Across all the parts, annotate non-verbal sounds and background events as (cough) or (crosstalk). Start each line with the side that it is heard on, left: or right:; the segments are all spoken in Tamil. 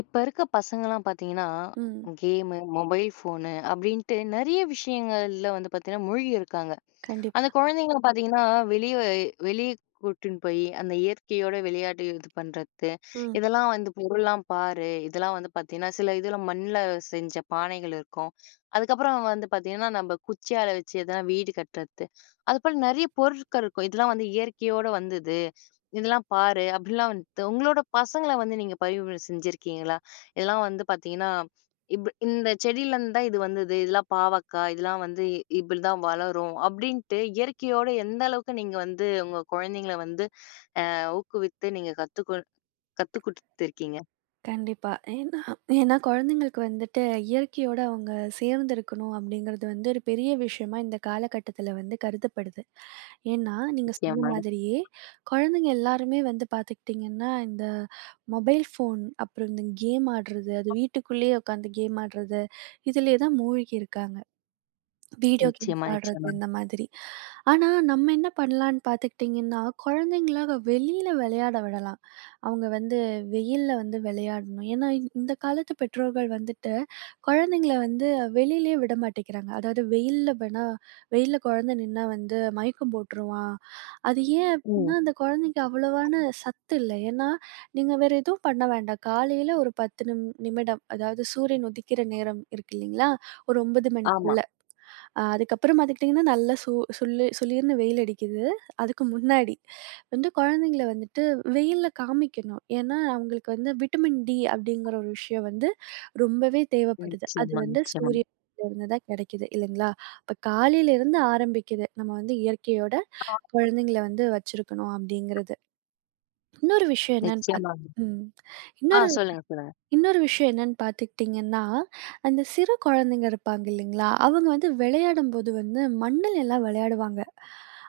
left: இப்ப இருக்க பசங்கலாம் பார்த்தீங்கன்னா,
right: ம்.
left: கேமு, மொபைல் ஃபோனு, அப்டின்ட்டு நெறைய விஷயங்கள்ல வந்து பாத்தீங்கன்னா மூழ்கியிருக்காங்க. அந்த
right: கண்டிப்பா.
left: குழந்தைங்கள பாத்தீங்கன்னா, வெளிய அ வெளிய கூட்டினு போயி, அந்த இயற்கையோட விளையாடு இது பண்றத்து.
right: ம்.
left: இதெல்லாம் வந்து பொருள்லாம் பாரு, இதெல்லாம் வந்து பாத்தீங்கன்னா, சில இதுல மண்ல செஞ்ச பானைகள் இருக்கும். அதுக்கப்புறம் வந்து பாத்தீங்கன்னா, நம்ப குச்சியால வச்சு எதனா வீடு கட்றத்து. அதுபோல நெறைய பொருட்கள் இருக்கும். "இதெல்லாம் வந்து இயற்கையோட வந்தது. இதெல்லாம் பாரு" அப்டிலாம் வந்துட்டு உங்களோட பசங்கள வந்து நீங்க பரிவுரை செஞ்சிருக்கீங்களா? இதெல்லாம் வந்து பாத்தீங்கன்னா, இப்ப "இந்த செடியிலருந்து தான் இது வந்தது. இதெல்லாம் பாவக்காய், இதெல்லாம் வந்து இப்டி தான் வளரும்" அப்டின்ட்டு இயற்கையோட எந்த அளவுக்கு நீங்க வந்து உங்க குழந்தைங்கள வந்து, ஆ ஊக்குவித்து நீங்க கத்துக்கொ கத்து குடுத்துருக்கீங்க?
right: கண்டிப்பா. (clears throat) ஏனா, ஏன்னா கொழந்தைங்களுக்கு வந்துட்டு, இயற்கையோட அவுங்க சேர்ந்துருக்கணும் அப்டிங்கிறது வந்து ஒரு பெரிய விஷயமா இந்த காலகட்டத்துல வந்து கருதப்படுது. ஏன்னா, நீங்க சொன்ன
left: நிச்சியமா.
right: மாதிரியே, குழந்தைங்க எல்லாருமே வந்து பாத்துக்கிட்டீங்கன்னா, இந்த மொபைல் ஃபோன், அப்புறம் இந்த கேம் ஆட்றது. அது வீட்டுக்குள்ளயே உக்காந்து கேம் ஆட்றது. இதிலேயே தான் மூழ்கி இருக்காங்க. வீடியோ
left: நிச்சயமா
right: கேம்ஸ் ஆட்றது
left: நிச்சயமா.
right: இந்த மாதிரி. ஆனா, நம்ம என்ன பண்ணலான்னு பாத்துக்கிட்டீங்கன்னா, குழந்தைங்களாக வெளியில விளையாட விடலாம். அவங்க வந்து வெயில்ல வந்து விளையாடணும். ஏன்னா, இந்த காலத்து பெற்றோர்கள் வந்துட்டு, குழந்தைங்கள வந்து வெளியிலயே விட மாட்டேங்கிறாங்க. அதாவது வெயில்ல வேணாம், வெயில்ல கொழந்த நின்னா வந்து, மயக்கம் போட்ருவான். அது ஏன்
left: ம்.
right: அப்டின்னா, அந்த கொழந்தைக்கு அவ்வளவான சத்து இல்ல. ஏன்னா, நீங்க வேற எதுவும் பண்ண வேண்டாம். காலையில ஒரு 10 நிம் நிமிடம். அதாவது சூரியன் உதிக்கிற நேரம் இருக்கு இல்லீங்களா? ஒரு 9
left: ஆமா.
right: மணிக்குள்ள. அ அதுக்கப்புறம் பாத்துக்கிட்டீங்கன்னா, நல்ல சூ சுல்லு சுளீர்ன்னு வெயில் அடிக்குது. அதுக்கு முன்னாடி. வந்து குழந்தைங்கள வந்துட்டு வெயில்ல காமிக்கணும். ஏன்னா, அவுங்களுக்கு "வந்து விட்டமின் டி" அப்டிங்கிற ஒரு விஷயம் வந்து ரொம்பவே
left: ம்.
right: தேவப்படுது. அது
left: நிச்சயமா
right: வந்து
left: நிச்சயமாங்
right: சூரியனிலிருந்து தான் கெடைக்குது, இல்லைங்களா? இப்ப காலையிலிருந்து ஆரம்பிக்குது. நம்ம வந்து இயற்கையோட குழந்தைங்கள
left: (unintelligible)
right: வந்து வச்சுருக்கணும் அப்டிங்கிறது. இன்னொரு விஷயம் என்னான்னு பாத்
left: நிச்சயமாங்க.
right: ம்.
left: ஆ.
right: இன்னொரு
left: சொல்லுங்க சொல்லுங்க.
right: இன்னொரு விஷயம் என்னான்னு பாத்துக்கிட்டீங்கன்னா, அந்த சிறு குழந்தைங்க இருப்பாங்க இல்லீங்களா? அவங்க வந்து வெளையாடும்போது வந்து மண்ணுல எல்லாம் விளையாடுவாங்க.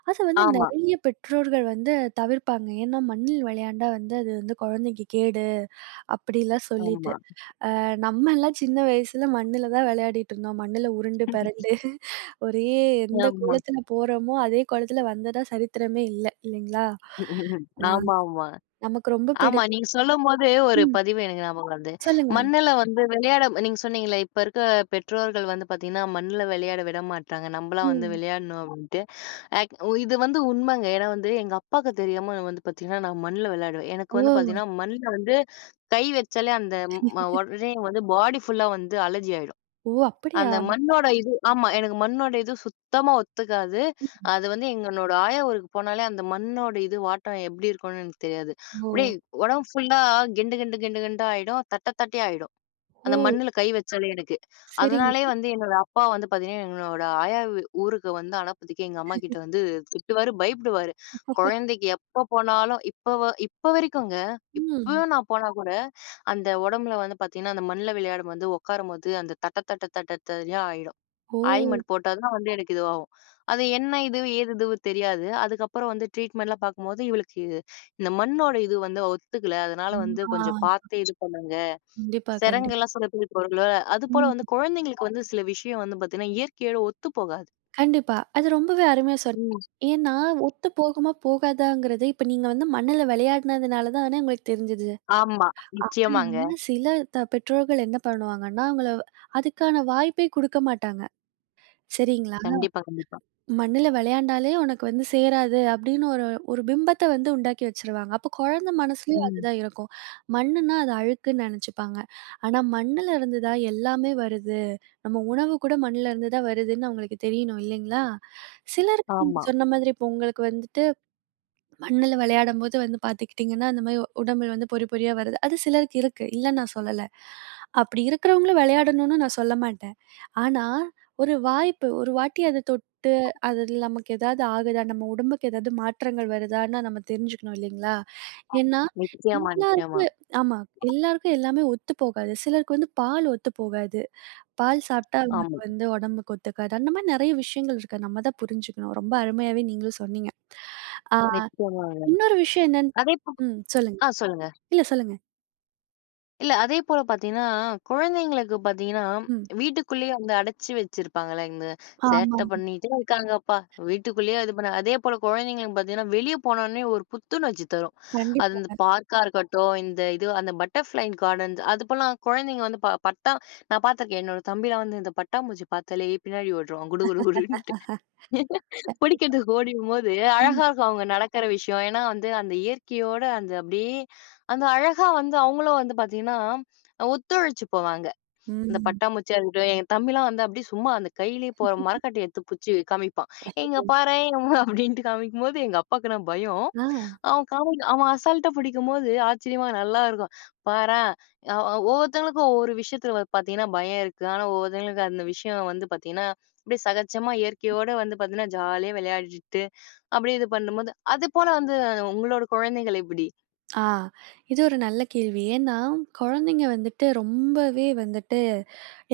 right: அத வந்து
left: ஆமா.
right: நெறைய பெற்றோர்கள் வந்து தவிர்ப்பாங்க. ஏன்னா, மண்ணில் விளையாண்டா வந்து அது வந்து, குழந்தைக்கு கேடு. அப்டிலாம் சொல்லிட்டு.
left: ஆமா.
right: ஆ. நம்மலாம் சின்ன வயசுல மண்ணுல தான் விளையாடிட்டு இருந்தோம். மண்ணுல உருண்டு
left: (laughs)
right: பெரண்டு. ஒரே எந்த
left: ஆமா.
right: கோலத்துல போறோமோ, அதே கோலத்துல வந்ததா சரித்திரமே இல்ல. இல்லீங்களா?
left: (laughs)
right: ஆ.
left: ஆமா ஆமா.
right: நமக்கு ரொம்ப பிடி
left: ஆமா. நீங்க சொல்லும்போது ஒரு
right: ம்.
left: பதிவு எனக்கு ஞாபகம் வருது.
right: சொல்லுங்க.
left: மண்ணுல வந்து விளையாடம் நீங்க சொன்னீங்களே இப்போ இருக்க பெற்றோர்கள் வந்து பாத்தீங்கன்னா, மண்ல விளையாட விட மாட்டாங்க. நம்பலாம் வந்து,
right: ம்.
left: விளையாடுனோம் அப்டின்ட்டு. ஆக் ஒ இது வந்து உண்மங்க. ஏன்னா, வந்து எங்க அப்பாக்கு தெரியாம நான் வந்து பாத்தீங்கன்னா, நான் மண்ல விளையாடுவேன்.
right: ஓ!
left: எனக்கு வந்து பாத்தீங்கன்னா, மண்ல வந்து கை வச்சாலே, அந்த ம
right: (laughs)
left: உடனே வந்து பாடி ஃபுல்லா வந்து அலர்ஜி ஆயிடும்.
right: ஓ! அப்படியா?
left: அந்த மண்ணோட இது ஆமா. எனக்கு மண்ணோட இது சுத்தமா ஒத்துக்காது.
right: ம்.
left: அது வந்து எங்கனோட ஆயா ஊருக்கு போனாலே, அந்த மண்ணோட இது, வாட்டம் எப்டி இருக்கும்னு எனக்கு தெரியாது. அப்டியே
right: ஓ!
left: உடம்பு ஃபுல்லா கெண்டு கெண்டு கெண்டு கெண்டா ஆயிடும். தட்ட தட்டயா ஆயிடும். அந்த
right: ஓ!
left: மண்ணுல கை வச்சாலே எனுக்கு.
right: சரிங்
left: அதனாலேயே வந்து என்னோட அப்பா வந்து பாத்தீங்கன்னா, எங்களோட ஆயா வ்வு ஊருக்கு வந்து அனுப்புறதுக்கே எங்க
right: (laughs)
left: அம்மாகிட்ட வந்து திட்டுவாரு, பயப்படுவாரு.
right: (laughs)
left: கொழந்தைக்கு எப்போ போனாலும். இப்ப வ இப்போ வரைக்கும் இருக்குங்க.
right: ம்.
left: இப்போயும் நான் போனா கூட, அந்த உடம்புல வந்து பாத்தீங்கன்னா, அந்த மண்ல விளையாடும் போது, உக்காரும்போது. அந்த தட்ட தட்ட தட்ட, தடியா ஆயிடும்.
right: ஓ!
left: ஆயின்மென்ட் போட்டா தான் வந்து எனக்கு இதுவாகும். அது என்ன இது? ஏது இதுவும் தெரியாது. அதுக்கப்புறம் வந்து ட்ரீட்மெண்டெலாம் பாக்கும்போது, இவளுக்கு இது இந்த மண்ணோட இது வந்து ஒத்துக்கல. அதுனால
right: ம்
left: வந்து
right: ஆ.
left: கொஞ்சம் பாத்தே இது பண்ணுங்க.
right: கண்டிப்பா கண்டிப்
left: செரங்கெல்லாம் சில பேருக்கு வரும்ல! அது
right: ம்
left: போல வந்து
right: ஹ்ம்.
left: கொழந்தைங்களுக்கு வந்து சில விஷயம் வந்து பாத்தீங்கன்னா, இயற்கையோட ஒத்து போகாது.
right: கண்டிப்பா. அது ரொம்பவே அருமையா சொல்
left: ம்.
right: ஏன்னா ஒத்து போகுமா போகாதாங்கிறது, இப்போ நீங்க வந்து மண்ணுல வெளையாடினதுனால தான உங்களுக்கு தெரிஞ்சுது.
left: ஆமா நிச்சயமாங்க.
right: ஆனா சில த பெற்றோர்கள் என்ன பண்ணுவாங்கன்னா, அவங்கள அதுக்கான வாய்ப்பே குடுக்க மாட்டாங்க. சரிங்களா.
left: கண்டிப்பா கண்டிப்பா.
right: மண்ணுல வெளையாண்டாலே உனக்கு வந்து சேராது, அப்டீன்னு ஒரு ஒரு பிம்பத்த வந்து உண்டாக்கி வச்சுருவாங்க. அப்ப குழந்த மனசுலயும்
left: ம்.
right: அதுதான் இருக்கும். மண்ணுனா, அது அழுக்குன்னு நெனைச்சுப்பாங்க. ஆனா, மண்ணுலருந்துதான் எல்லாமே வருது. நம்ம உணவு கூட மண்ணுலருந்துதான் வருதுன்னு அவங்களுக்கு தெரியணும், இல்லீங்களா. சிலருக்கு நீங்க
left: ஆமா.
right: சொன்ன மாதிரி, இப்போ உங்களுக்கு வந்துட்டு, (swallows) மண்ணுல விளையாடும்போது வந்து பார்த்துக்கிட்டீங்கன்னா, இந்த மாரி உ உடம்புல வந்து பொறி பொறியா வருது. அது சிலருக்கு இருக்கு. இல்லன்னு நான் சொல்லல. அப்பிடி இருக்கிறவங்களும் வெளையாடணுன்னு நான் சொல்ல மாட்டேன். ஆனா, ஒரு வாய்ப்பு. ஒரு வாட்டி அத தொட்டு, அது இதுல நமக்கு ஏதாவது ஆகுதா? நம்ம உடம்புக்கு ஏதாவது மாற்றங்கள் வருதான்னு நம்ம தெரிஞ்சுக்கணும் இல்லைங்களா.
left: ஆமா,
right: ஏன்னா,
left: நிச்சயமா நிச்சயமா.
right: எல்லாருக்கு ஆமா, எல்லாருக்கும் எல்லாமே ஒத்து போகாது. சிலருக்கு வந்து பால் ஒத்து போகாது. பால் சாப்பிட்டா, அவங்களுக்கு
left: ஆமாங்க.
right: வந்து உடம்புக்கு ஒத்துக்காது. அந்த மாரி நிறைய விஷயங்கள் இருக்கு. நம்ம தான் புரிஞ்சுக்கணும். ரொம்ப அருமையாவே நீங்களும் சொன்னீங்க. ஆ
left: நிச்சயமாங்க.
right: இன்னொரு விஷயம் என்னன்னு
left: அதேபோ
right: ம் சொல்லுங்க.
left: ஆ சொல்லுங்க.
right: இல்ல சொல்லுங்க.
left: இல்ல, அதேபோல பாத்தீன்னா, குழந்தைங்களுக்கு பாத்தீங்கன்னா
right: ம்.
left: வீட்டுக்குள்ளயே அந்த அடச்சி வச்சிருப்பாங்கலங்க, "சேட்ட
right: ஆமாங்க.
left: பண்ணிட்டே இருக்காங்கப்பா! வீட்டுக்குள்ளயே இது பண்ண." அதே போல குழந்தைங்களுக்கு பாத்தீங்கன்னா வெளிய போனோன்னே ஒரு புத்துணர்ச்சி தரும், அது அந்த
right: கண்டிப்பாங்க.
left: பார்க்கா இருக்கட்டும், இந்த இது அந்த பட்டர்ஃப்ளை கார்டன்ஸ் அது போலலாம். குழந்தைங்க வந்து ப பட்டா நான் பாத்துருக்கேன், என்னோட தம்பிலாம் வந்து இந்த பட்டாம்பூச்சி பாத்தாலே, பின்னாடி ஒட்ருவான் குடு குடு குடுன்ட்டு.
right: (laughs) கண்டிப்பா,
left: புடிக்றதுக்கு ஓடிவரும்போது
right: ம்.
left: அழகாருக்கும் அவுங்க நடக்கற விஷயம், ஏன்னா வந்து அந்த இயற்கையோட அந்த அப்டியே அந்த அழகா வந்து அவுங்களும் வந்து பாத்தீங்கன்னா, ஒத்துழைச்சு போவாங்க. அந்த
right: ம்.
left: பட்டாம்பூச்சியா இருக்கட்டும், என் தம்பிலாம் வந்து அப்டியே சும்மா அந்த கையிலயே போற
right: (chuckles)
left: மரவட்டைய எத்து புச்சு காமிப்பான், "ஏ இங்க
right: அச்சச்சோ!
left: பாரேன்" அப்டின்ட்டு காமிக்கும்போது எங்க அப்பாக்குனா பயம்,
right: அ!
left: அவன் காமெடி அவன் அசால்டா பிடிக்கும்போது, ஆச்சரியமா நல்லாயிருக்கும். "பாரேன்" அ ஒவ்வொருத்தவங்களுக்கும் ஒவ்வொரு விஷயத்துல வ பாத்தீங்கன்னா பயம் இருக்கு, ஆனா ஒவ்வொருத்தவங்களுக்கு அந்த விஷயம் வந்து பாத்தீங்கன்னா, அப்டியே சகஜமா இயற்கையோட வந்து பாத்தீங்கன்னா, ஜாலியா விளையாடிட்டு, அப்டியே இது பண்ணும்போது அது போல வந்து உங்களோட குழந்தைகள் எப்டி?
right: ஆ இது ஒரு நல்ல கேள்வி, ஏன்னா குழந்தைங்க வந்துட்டு ரொம்பவே வந்துட்டு,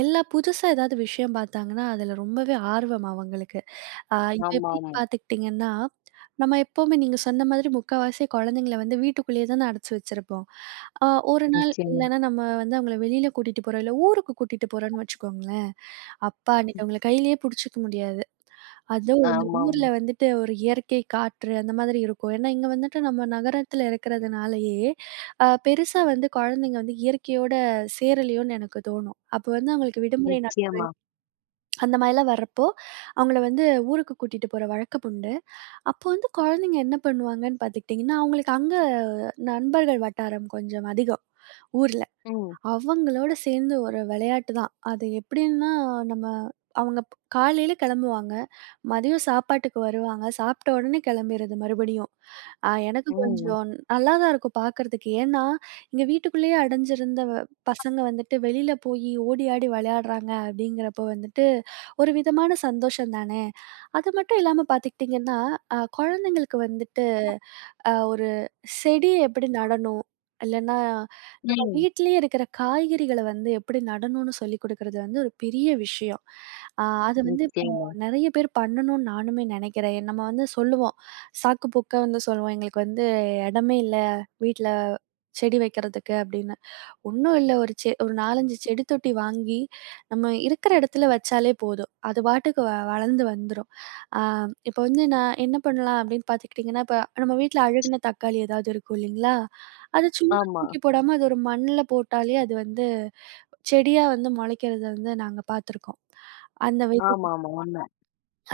right: எல்லா புதுசா ஏதாவது விஷயம் பாத்தாங்கன்னா அதுல ரொம்பவே ஆர்வம் அவங்களுக்கு. அ இப்ப எப்டின்னு
left: ஆமாமா.
right: பாத்துக்கிட்டீங்கன்னா, நம்ம எப்பவுமே நீங்க சொன்ன மாதிரி முக்காவாசி குழந்தைங்கள வந்து வீட்டுக்குள்ளயே தான அடச்சி வச்சிருப்போம். அ ஒரு நாள்
left: நிச்சயமா.
right: இல்லனா நம்ம வந்து அவுங்கள வெளில கூட்டிட்டு போறோம், இல்ல ஊருக்கு கூட்டிட்டு போறோம்ன்னு வச்சுக்கோங்களேன், அப்பா!
left: ம்.
right: அன்னைக்கு அவுங்கள கைலயே புடிச்சுக்க முடியாது. அதுவும் இந்த
left: ஆமாம்.
right: ஊர்ல வந்துட்டு ஒரு இயற்கை, காற்று அந்த மாதிரி இருக்கும். ஏன்னா இங்க வந்துட்டு நம்ம நகரத்தில இருக்கிறதுனாலயே, அ பெருசா வந்து குழந்தைங்க வந்து இயற்கையோட சேரலயோன்னு எனக்கு தோணும். அப்போ வந்து அவுங்களுக்கு விடுமுறை நாட்கள்
left: நிச்சயமா.
right: அந்த மாரிலாம் வரப்போ, அவுங்கள வந்து ஊருக்கு கூட்டிட்டு போற வழக்கம் உண்டு. அப்ப வந்து குழந்தைங்க என்ன பண்ணுவாங்கன்னு பார்த்துக்டீங்கன்னா, அவுங்களுக்கு அங்க நண்பர்கள் வட்டாரம் கொஞ்சம் அதிகம், ஊர்ல.
left: ம்.
right: அவங்களோட சேந்து ஒரு விளையாட்டு தான். அது எப்படின்னா, நம்ம அவுங்க ப் காலைல கெளம்புவாங்க, மதியம் சாப்பாட்டுக்கு வருவாங்க, சாப்ட்ட உடனே கெளம்பிரது மறுபடியும். அ எனக்கு
left: ம்.
right: கொஞ்சம் நல்லா தான் இருக்கும் பாக்கறதுக்கு, ஏன்னா இங்க வீட்டுக்குள்ளயே அடைஞ்சிருந்த பசங்க வந்துட்டு வெளில போயி ஓடி ஆடி விளையாடுறாங்க அப்டிங்கிறப்போ வந்துட்டு, ஒரு விதமான சந்தோஷந்தானே. அது மட்டும் இல்லாம பார்த்துக்டீங்கன்னா, அ குழந்தைங்களுக்கு வந்துட்டு
left: அ.
right: அ ஒரு செடி எப்படி நடணும்? இல்லைனா நம்ம
left: ம்.
right: வீட்லயே இருக்குற காய்கறிகள வந்து எப்படி நடணுன்னு? சொல்லிக் குடுக்கறது வந்து ஒரு பெரிய விஷயம். அ அது வந்து இப்போ
left: ஓக்கேங்க!
right: நெறையா பேர் பண்ணணுன்னு நானுமே நெனைக்கிறேன். எ நம்ம வந்து சொல்லுவோம் சாக்கு போக்கா வந்து சொல்லுவோம், "எங்களுக்கு வந்து எடமே இல்ல வீட்ல செடி வைக்கிறதுக்கு." அப்டின்னு, ஒண்ணும இல்ல, ஒரு செ ஒரு 4, 5 செடி தொட்டி வாங்கி நம்ம இருக்குற இடத்துல வச்சாலே போதும், அது பாட்டுக்கு வளர்ந்து வந்துரும். அ இப்போ வந்து நான் என்ன பண்ணலாம் அப்டின்னு பார்த்துக்ட்டீங்கன்னா, இப்போ நம்ம வீட்ல அழுகுன தக்காளி எதாவது இருக்கும் இல்லிங்களா, அத சும்மா
left: ஆமா.
right: தூக்கி போடாம அது ஒரு மண்ல போட்டாலே அது வந்து செடியா வந்து மொளைக்கிறத வந்து நாங்க பாத்துருக்கோம், அந்த வை (unintelligible)
left: ஆமாமா உண்ம.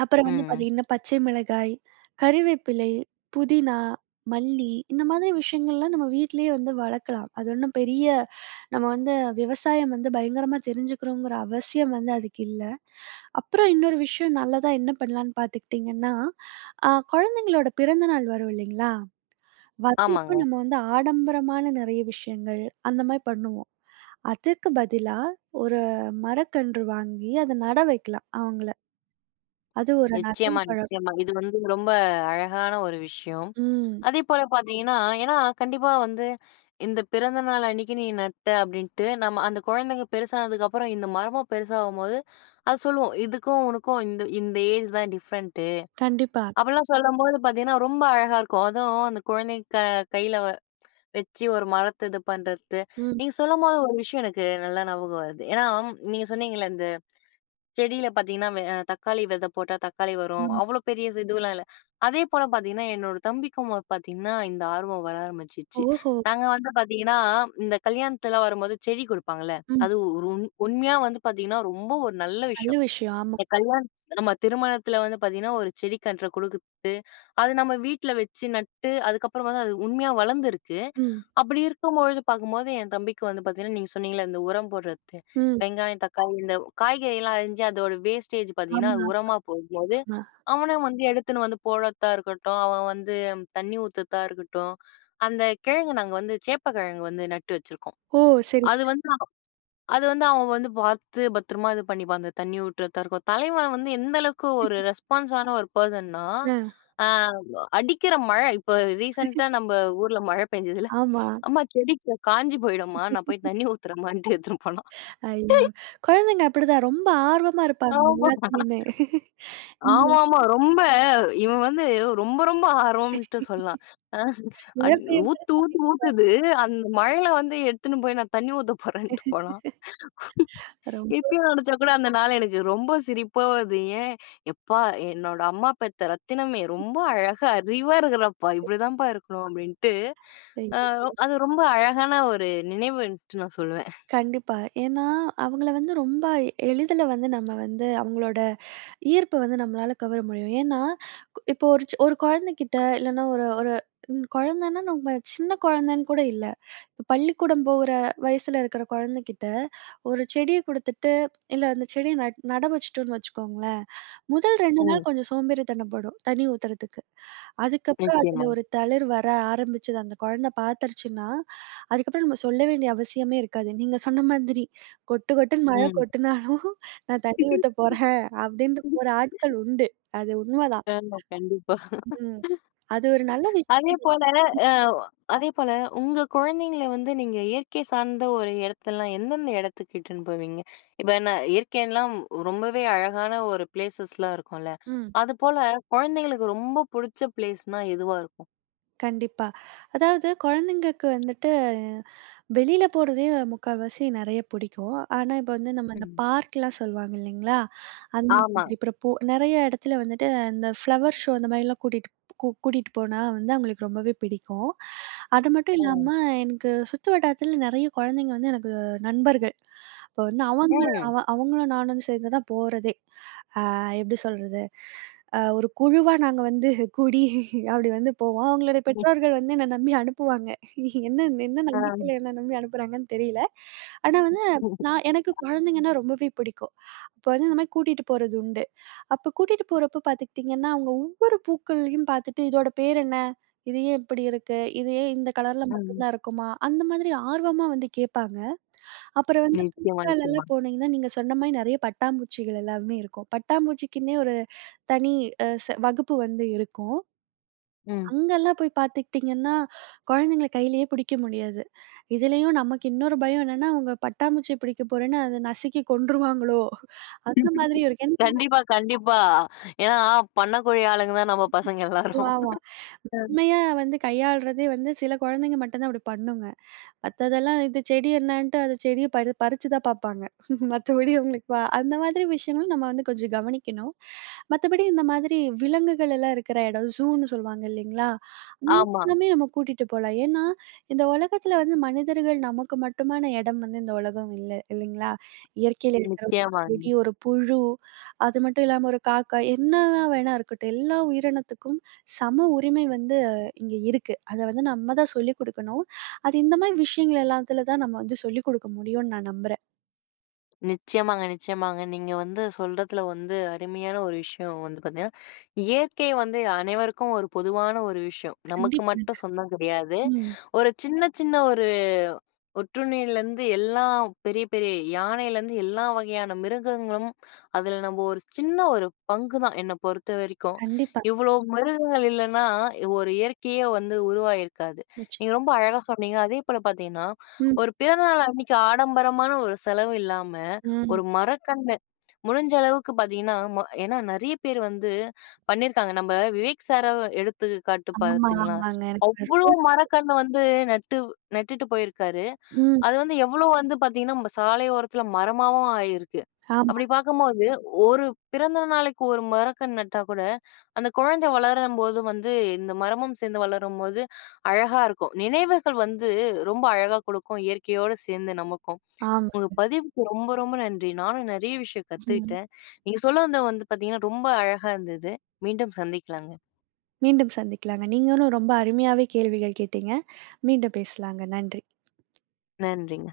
right: அப்பறம் வந்து
left: ம் ம்.
right: பாத்தீங்கன்னா, பச்சை மிளகாய், கறிவேப்பிலை, புதினா, மல்லி இந்த மாதிரி விஷயங்கள்லாம் நம்ம வீட்லயே வந்து வளக்கலாம். அது ஒண்ணும் பெரிய நம்ம வந்து விவசாயம் வந்து பயங்கரமா தெரிஞ்சுக்கிறோங்கற அவசியம் வந்து அதுக்கு இல்ல. அப்பறம் இன்னொரு விஷயம் நல்லதா என்ன பண்ணலான்னு பாத்துக்ட்டீங்கன்னா, அ குழந்தைங்களோட பிறந்த நாள் வரும் இல்லைங்களா, வர்றப்போ
left: ஆமாங்க.
right: நம்ம வந்து ஆடம்பரமான நிறையா விஷயங்கள் அந்த மாரி பண்ணுவோம். அதுக்கு பதிலா ஒரு மரக்கன்று வாங்கி அத நடவைக்கலாம். அவுங்கள. அது ஒரு நல்ல
left: நிச்சயமா,
right: பழக்கம்.
left: நிச்சயமா இது வந்து ரொம்ப அழகான ஒரு விஷயம்.
right: ம்.
left: அதே போல பாத்தீங்கன்னா, ஏன்னா கண்டிப்பா வந்து இந்த பிறந்த நாள் அன்னைக்கு நீ நட்ட அப்டின்ட்டு நம்ம அந்த குழந்தைங்க பெருசானதுக்கு அப்பறம் இந்த மரமும் பெருசாகும்போது அது சொல்லும், "இதுக்கும் உனுக்கும் இந்த இந்த ஏஜ் தான் டிஃப்ரெண்ட்டு"
right: கண்டிப்பா.
left: அப்படிலாம் சொல்லம்போது பாத்தீங்கன்னா, ரொம்ப அழகா இருக்கும். அதும் அந்த குழந்தைங்க க கையில வெச்சு ஒரு மரத்த இது பண்றத்து.
right: ம்.
left: நீங்க சொல்லம்போது ஒரு விஷயம் எனக்கு நல்லா ஞாபகம் வருது, ஏன்னா நீங்க அம் சொன்னீங்கள்ல இந்த செடியில பாத்தீங்கன்னா வெ தக்காளி வித போட்டா தக்காளி வரும்,
right: ம்.
left: அவ்ளோ பெரிய இது இதுல்லாம் இல்ல. அதே போல பாத்தீங்கன்னா, என்னோட தம்பிக்கும் பாத்தீங்கன்னா இந்த ஆர்வம் வர ஆரம்பிச்சிச்சு.
right: ஓஹோ!
left: நாங்க வந்து பாத்தீங்கன்னா இந்த கல்யாணத்துலாம் வரும்போது செடி கொடுப்பாங்கள்ல,
right: ம்.
left: அது ஒரு உண் உண்மையா வந்து பாத்தீங்கன்னா ரொம்ப ஒரு நல்ல
right: நல்ல
left: விஷ்யம்.
right: விஷயம் ஆமா.
left: இந்த கல்யாண நம்ம திருமணத்தில வந்து பாத்தீங்கன்னா ஒரு செடி கன்ற குடுக்குறது, அது நம்ம வீட்ல வெச்சு நட்டு அதுக்கப்புறம் வந்து அது உண்மையா வளர்ந்திருக்கு.
right: ம்.
left: அப்டி இருக்கும்பொழுது பாக்கும்போது, என் தம்பிக்கு வந்து பாத்தீங்கன்னா நீங்க சொன்னிங்கல்ல இந்த உரம் போடுறதுக்கு
right: ம்.
left: வெங்காயம், தக்காளி இந்த காய்கறி எல்லாம் அரிஞ்சு அதோட வேஸ்டேஜ் பாத்தீங்கன்னா
right: ஆமா,
left: அது
right: ஆமா.
left: உரமா போடும்போது,
right: ஆமா.
left: அவனா வந்து எடுத்துன்னு வந்து போடத்த இருக்கட்டும், அவன் வந்து தண்ணீ ஊத்தத்தா இருக்கட்டும். அந்த கிழங்கு நாங்க வந்து சேப்பக்கிழங்கு வந்து நட்டு வச்சிருக்கோம்.
right: ஓ! சரிங்க.
left: அது வந்து அது வந்து அவன் வந்து பாத்து பத்ரமா இது பண்ணிப்பான். அந்த தண்ணி ஊற்றத்தா இருக்கும், தலைவன் வந்து எந்த அளவுக்கு ஒரு
right: (chuckles)
left: ரெஸ்பான்ஸான ஒரு பெர்சன்னா,
right: ம்.
left: அ அடிக்கற மழை, இப்போ ரீசென்ட்டா
right: (chuckles)
left: நம்ப ஊர்ல மழை பெஞ்சுதுல்ல,
right: ஆமா.
left: "அம்மா, செடி காஞ்சு போயிடும்மா, நான் போய்
right: (laughs)
left: தண்ணி ஊத்துறம்மான்ட்டு" எடுத்துன்னு போனான்.
right: ஐயோ, குழந்தைங்க அப்படிதான். ரொம்ப ஆர்வமா இருப்பாங்க.
left: ஆமா,
right: எல்லாத்திலயுமே. (chuckles) ம்.
left: ஆமாமா ரொம்ப, இவன் வந்து ரொம்ப ரொம்ப ஆர்வம்ட்டு சொல்லலாம். அ
right: மழ
left: அட்
right: பெய்யும் போதே
left: ஊத்து
right: தண்ணீ
left: ஊத்துன்னு
right: ஊத்துறா,
left: ஊத்துது, அந்த மழைல வந்து எடுத்துனு போய் நான் தண்ணீ ஊத்த போறேன்னுட்டு போனான்.
right: (laughs) ரொம்ப
left: இப்பயும் நெனைச்சா கூட அந்த நாள் எனக்கு ரொம்ப சிரிப்பா வருது, ஏன் "எப்பா என்னோட அம்மா பெத்த ரத்தினமே ரொம்ப
right: (chuckles)
left: அழகா அறிவா இருக்கிறப்பா, இப்படிதான்ப்பா இருக்கணும்" அப்டின்ட்டு, அ
right: ஐய்யயோ!
left: அது ரொம்ப அழகான ஒரு நினைவுன்ட்டு நான் சொல்லுவேன்.
right: கண்டிப்பா, ஏன்னா அவுங்கள வந்து ரொம்ப எளிதில வந்து நம்ம வந்து அவுங்களோட ஈர்ப்பு வந்து நம்மளால கவர முடியும். ஏன்னா கு இப்போ ஒரு சொ ஒரு குழந்தைகிட்ட இல்லைனா ஒரு ஒரு ம் குழந்தன்னா, நம்ம சின்ன குழந்தன்னு கூட இல்ல, பள்ளிக்கூடம் போற வயசுல இருக்கற குழந்தகிட்ட ஒரு செடிய குடுத்துட்டு இல்ல, அந்த செடிய நட் நட வச்சுட்டோன்னு வச்சுக்கோங்களேன், முதல் 2 நாள்
left: ம்.
right: கொஞ்சம் சோம்பேறித்தனப் படும் தண்ணி ஊத்துறதுக்கு, அதுக்கப்பறம் அதுல
left: நிச்சயமா.
right: ஒரு தளிர் வர ஆரம்பிச்சது அந்த குழந்த பாத்துருச்சுனா, அதுக்கு அப்பறம் நம்ம சொல்ல வேண்டிய அவசியமே இருக்காது. நீங்க சொன்ன மாதிரி, கொட்டு கொட்டுன்னு மழ
left: ம்.
right: கொட்டுனாலும் நான் தண்ணீ ஊத்த போறேன் அப்டிண்ட்டு போற ஆட்கள்
left: (chuckles)
right: உண்டு. அது உண்மதான்.
left: ஆமா கண்டிப்பா,
right: ம். அது ஒரு நல்ல
left: (laughs) அதே
right: விஷயம் கூட,
left: போல,
right: ம்.
left: அ அதே போல உங்க குழந்தைங்கள வந்து நீங்க இயற்கை சார்ந்த ஒரு எடத்தல்லாம், எந்தெந்த எடத்துக்கு இட்டுன்னு போவீங்க, இப்ப என்ன இயற்கைன்லாம், ரொம்பவே அழகான ஒரு ப்ளேஸஸ்லாம் இருக்குன்ல,
right: ம்.
left: அது போல குழந்தைங்களுக்கு ரொம்ப புடிச்ச பிளேஸ்னா எதுவா இருக்கும்?
right: கண்டிப்பா, அதாவது கொழந்தைங்களுக்கு வந்துட்டு வெளியில போறதே முக்கால்வாசி நெறைய பிடிக்கும். ஆனா, இப்ப வந்து நம்ப இந்த
left: ம்.
right: பார்க்லாம் சொல்வாங்க இல்லங்களா, அந்த
left: ஆமா.
right: மாரி இப்ப நெறைய இடத்துல வந்துட்டு, இந்த ஃப்ளவர் ஷோ அந்த மாதிரிலாம் கூட்டிட் கூட்டிட்டு போனா வந்து அவங்களுக்கு ரொம்பவே பிடிக்கும். அது மட்டும் இல்லாம
left: ம்.
right: எனக்கு சுத்து வட்டாரத்துல நெறைய குழந்தைங்க வந்து எனக்கு நண்பர்கள். இப்ப வந்து அவங்க
left: ம்.
right: அவங்களும் நானும் வந்து சேர்ந்துதான் போறதே. அ எப்படி சொல்லுறது அ ஒரு குழுவா நாங்க வந்து கூடி அப்படி வந்து போவோம். அவங்களோட
left: ம்.
right: பெற்றோர்கள் வந்து என்னைய நம்பி அனுப்புவாங்க. என்ன என்ன
left: ஆம்.
right: நம்பிக்கையில என்னைய நம்பிஅனுப்புறாங்கன்னு தெரியல. ஆனா, வந்து நா நான் எனக்கு
left: (laughs)
right: குழந்தைங்கன்னா ரொம்பவே பிடிக்கும். அப்ப வந்து இந்த மாதிரி கூட்டிட்டு போறது உண்டு. அப்ப கூட்டிட்டு போறப்போ பாத்துக்கிட்டிங்கன்னா, அவங்க ஒவ்வொரு பூக்களையும் பாத்துட்டு இதோட பேர் என்ன? இது ஏன் இப்படி இருக்கு? இது ஏன் இந்த கலர்ல மட்டும்
left: ம்.
right: தான் இருக்குமா? அந்த மாதிரி ஆர்வமா வந்து கேட்பாங்க. அப்புறம் வந்து
left: நிச்சயமா, நிச்சயமா.
right: பூக்கள்லாம் போனீங்கன்னா, நீங்க சொன்ன மாதிரி நெறைய பட்டாம்பூச்சிகள் எல்லாமே இருக்கும். பட்டாம்பூச்சிக்குன்னே ஒரு தனி அ செ வகுப்பு வந்து இருக்கும்.
left: ம்.
right: அங்கலாம் போய் பாத்துக்கிட்டிங்கன்னா, கொழந்தைங்கள்ல கையிலேயே புடிக்க முடியாது. இதுலேயும் நமக்கு இன்னொரு பயம் என்னென்னா, அவங்க பட்டாம்பூச்சிய பிடிக்க போறேன்னு அத நசுக்கி கொன்றுருவாங்களோ, அந்த மாதிரி இருக்கும் (unintelligible)
left: கண்டிப்பா, கண்டிப்பா. ஏன்னா, பண்ணக்கூடிய ஆளுங்க தான் நம்ப பசங்க
right: ஆமா,
left: எல்லாரும்.
right: ஆமா.
left: அ.
right: உண்மையா வந்து கையாளுறதே வந்து சில குழந்தைங்க மட்டும் தான் அப்படி பண்ணுங்க. மத்ததெல்லாம் இந்த செடி என்னன்னுட்டு அந்த செடிய பறி பறிச்சி தான் பாப்பாங்க. (chuckles) மத்தபடி அவங்களுக்கு அந்த மாதிரி விஷயங்களும் நம்ப வந்து கொஞ்சம் கவனிக்கணும். மத்தபடி இந்த மாதிரி விலங்குகள் எல்லாம் இருக்குற இடம் சூன்னு சொல்லுவாங்க இல்லங்களா?
left: ஆமா.
right: அங்கயுமே நம்ப கூட்டிகிட்டு போலாம். ஏன்னா, இந்த உலகத்துல வந்து மனிதர்கள் நமக்கு மட்டுமான எடம் வந்து இந்த உலகம் இல்ல, இல்லங்களா இயற்கையில இருக்குற
left: நிச்சயமாங்க.
right: செடி, ஒரு புழு அது மட்டும் இல்லாமல ஒரு காக்கா என்ன வேணா இருக்கட்டும். எல்லா உயிரினத்துக்கும் சம உரிமை வந்து இங்க இருக்கு. அத வந்து நம்ப தான் சொல்லிக் கொடுக்கணும். அது இந்த மாதிரி விஷயங்கள் எல்லாத்துல தான் நம்ப வந்து சொல்லிக் குடுக்க முடியும்னு, நான் நம்புறேன்.
left: நிச்சயமாங்க நிச்சயமாங்க. நீங்க வந்து சொல்றதுல வந்து அருமையான ஒரு விஷயம் வந்து பார்த்தீங்கன்னா, இயற்கை வந்து அனைவருக்கும் ஒரு பொதுவான ஒரு விஷயம். நமக்கு
right: கண்டிப்பாங்க.
left: மட்டும் சொந்தம் கிடையாது.
right: ம்.
left: ஒரு சின்ன சின்ன ஒரு ஒட்டுண்ணியிலருந்து எல்லா பெரிய பெரிய யானையிலருந்து எல்லா வகையான மிருகங்களும் அதில நம்ம ஒரு சின்ன ஒரு பங்குதான் என்ன பொறுத்த வரைக்கும்.
right: கண்டிப்பா.
left: இவ்ளோ மிருகங்கள் இல்லன்னா, ஒரு இயற்கையே வந்து உருவாகியிருக்காது.
right: நிச்ச
left: நீங்க ரொம்ப அழகா சொன்னீங்க. அதே போல பார்த்தீங்கன்னா,
right: ம்.
left: ஒரு பிறந்தநாள் அன்னக்கி ஆடம்பரமான ஒரு செலவு இல்லாம
right: ம்.
left: ஒரு மரக்கன்று முடிஞ்ச அளவுக்கு பார்த்தீங்கன்னா அ ஏன்னா நிறைய பேர் வந்து பண்ணியிருக்காங்க. நம்ப விவேக் சார எடுத்துக்காட்டு
right: ஆமா,
left: பார்த்தீங்களா?
right: ஆமாங்க எனக்கு
left: அவ்ளோ
right: (unintelligible)
left: மரக்கன்னு வந்து நட்டு நட்டுட்டு போயிருக்காரு.
right: ம்.
left: அது வந்து எவ்ளோ வந்து பார்த்தீங்கன்னா, நம்ம சாலையோரத்தில மரமாவும் ஆயிருக்கு.
right: ஆமா.
left: அப்பிடி பார்க்கும்போது, 1 பிறந்த நாளைக்கு 1 மரக்கன்னு நட்டா கூட அந்த குழந்தை வளரும்போது வந்து இந்த மரமும் சேர்ந்து வளரும்போது அழகா இருக்கும். நினைவுகள் வந்து ரொம்ப அழகா கொடுக்கும். இயற்கையோடு சேர்ந்து நமக்கும். உங்க
right: ஆமாங்க.
left: பதிவுக்கு ரொம்ப ரொம்ப நன்றி. நானும் நிறைய விஷயம்
right: ம்.
left: கத்துக்கிட்டேன். நீங்க சொல்ல வந்த வந்து பார்த்தீங்கன்னா, ரொம்ப அழகாக இருந்தது. மீண்டும் சந்திக்கலாங்க.
right: மீண்டும் சந்திக்கலாங்க. நீங்களும் ரொம்ப அருமையாவே கேள்விகள் கேட்டீங்க. மீண்டும் பேசலாங்க. நன்றி.
left: நன்றிங்க.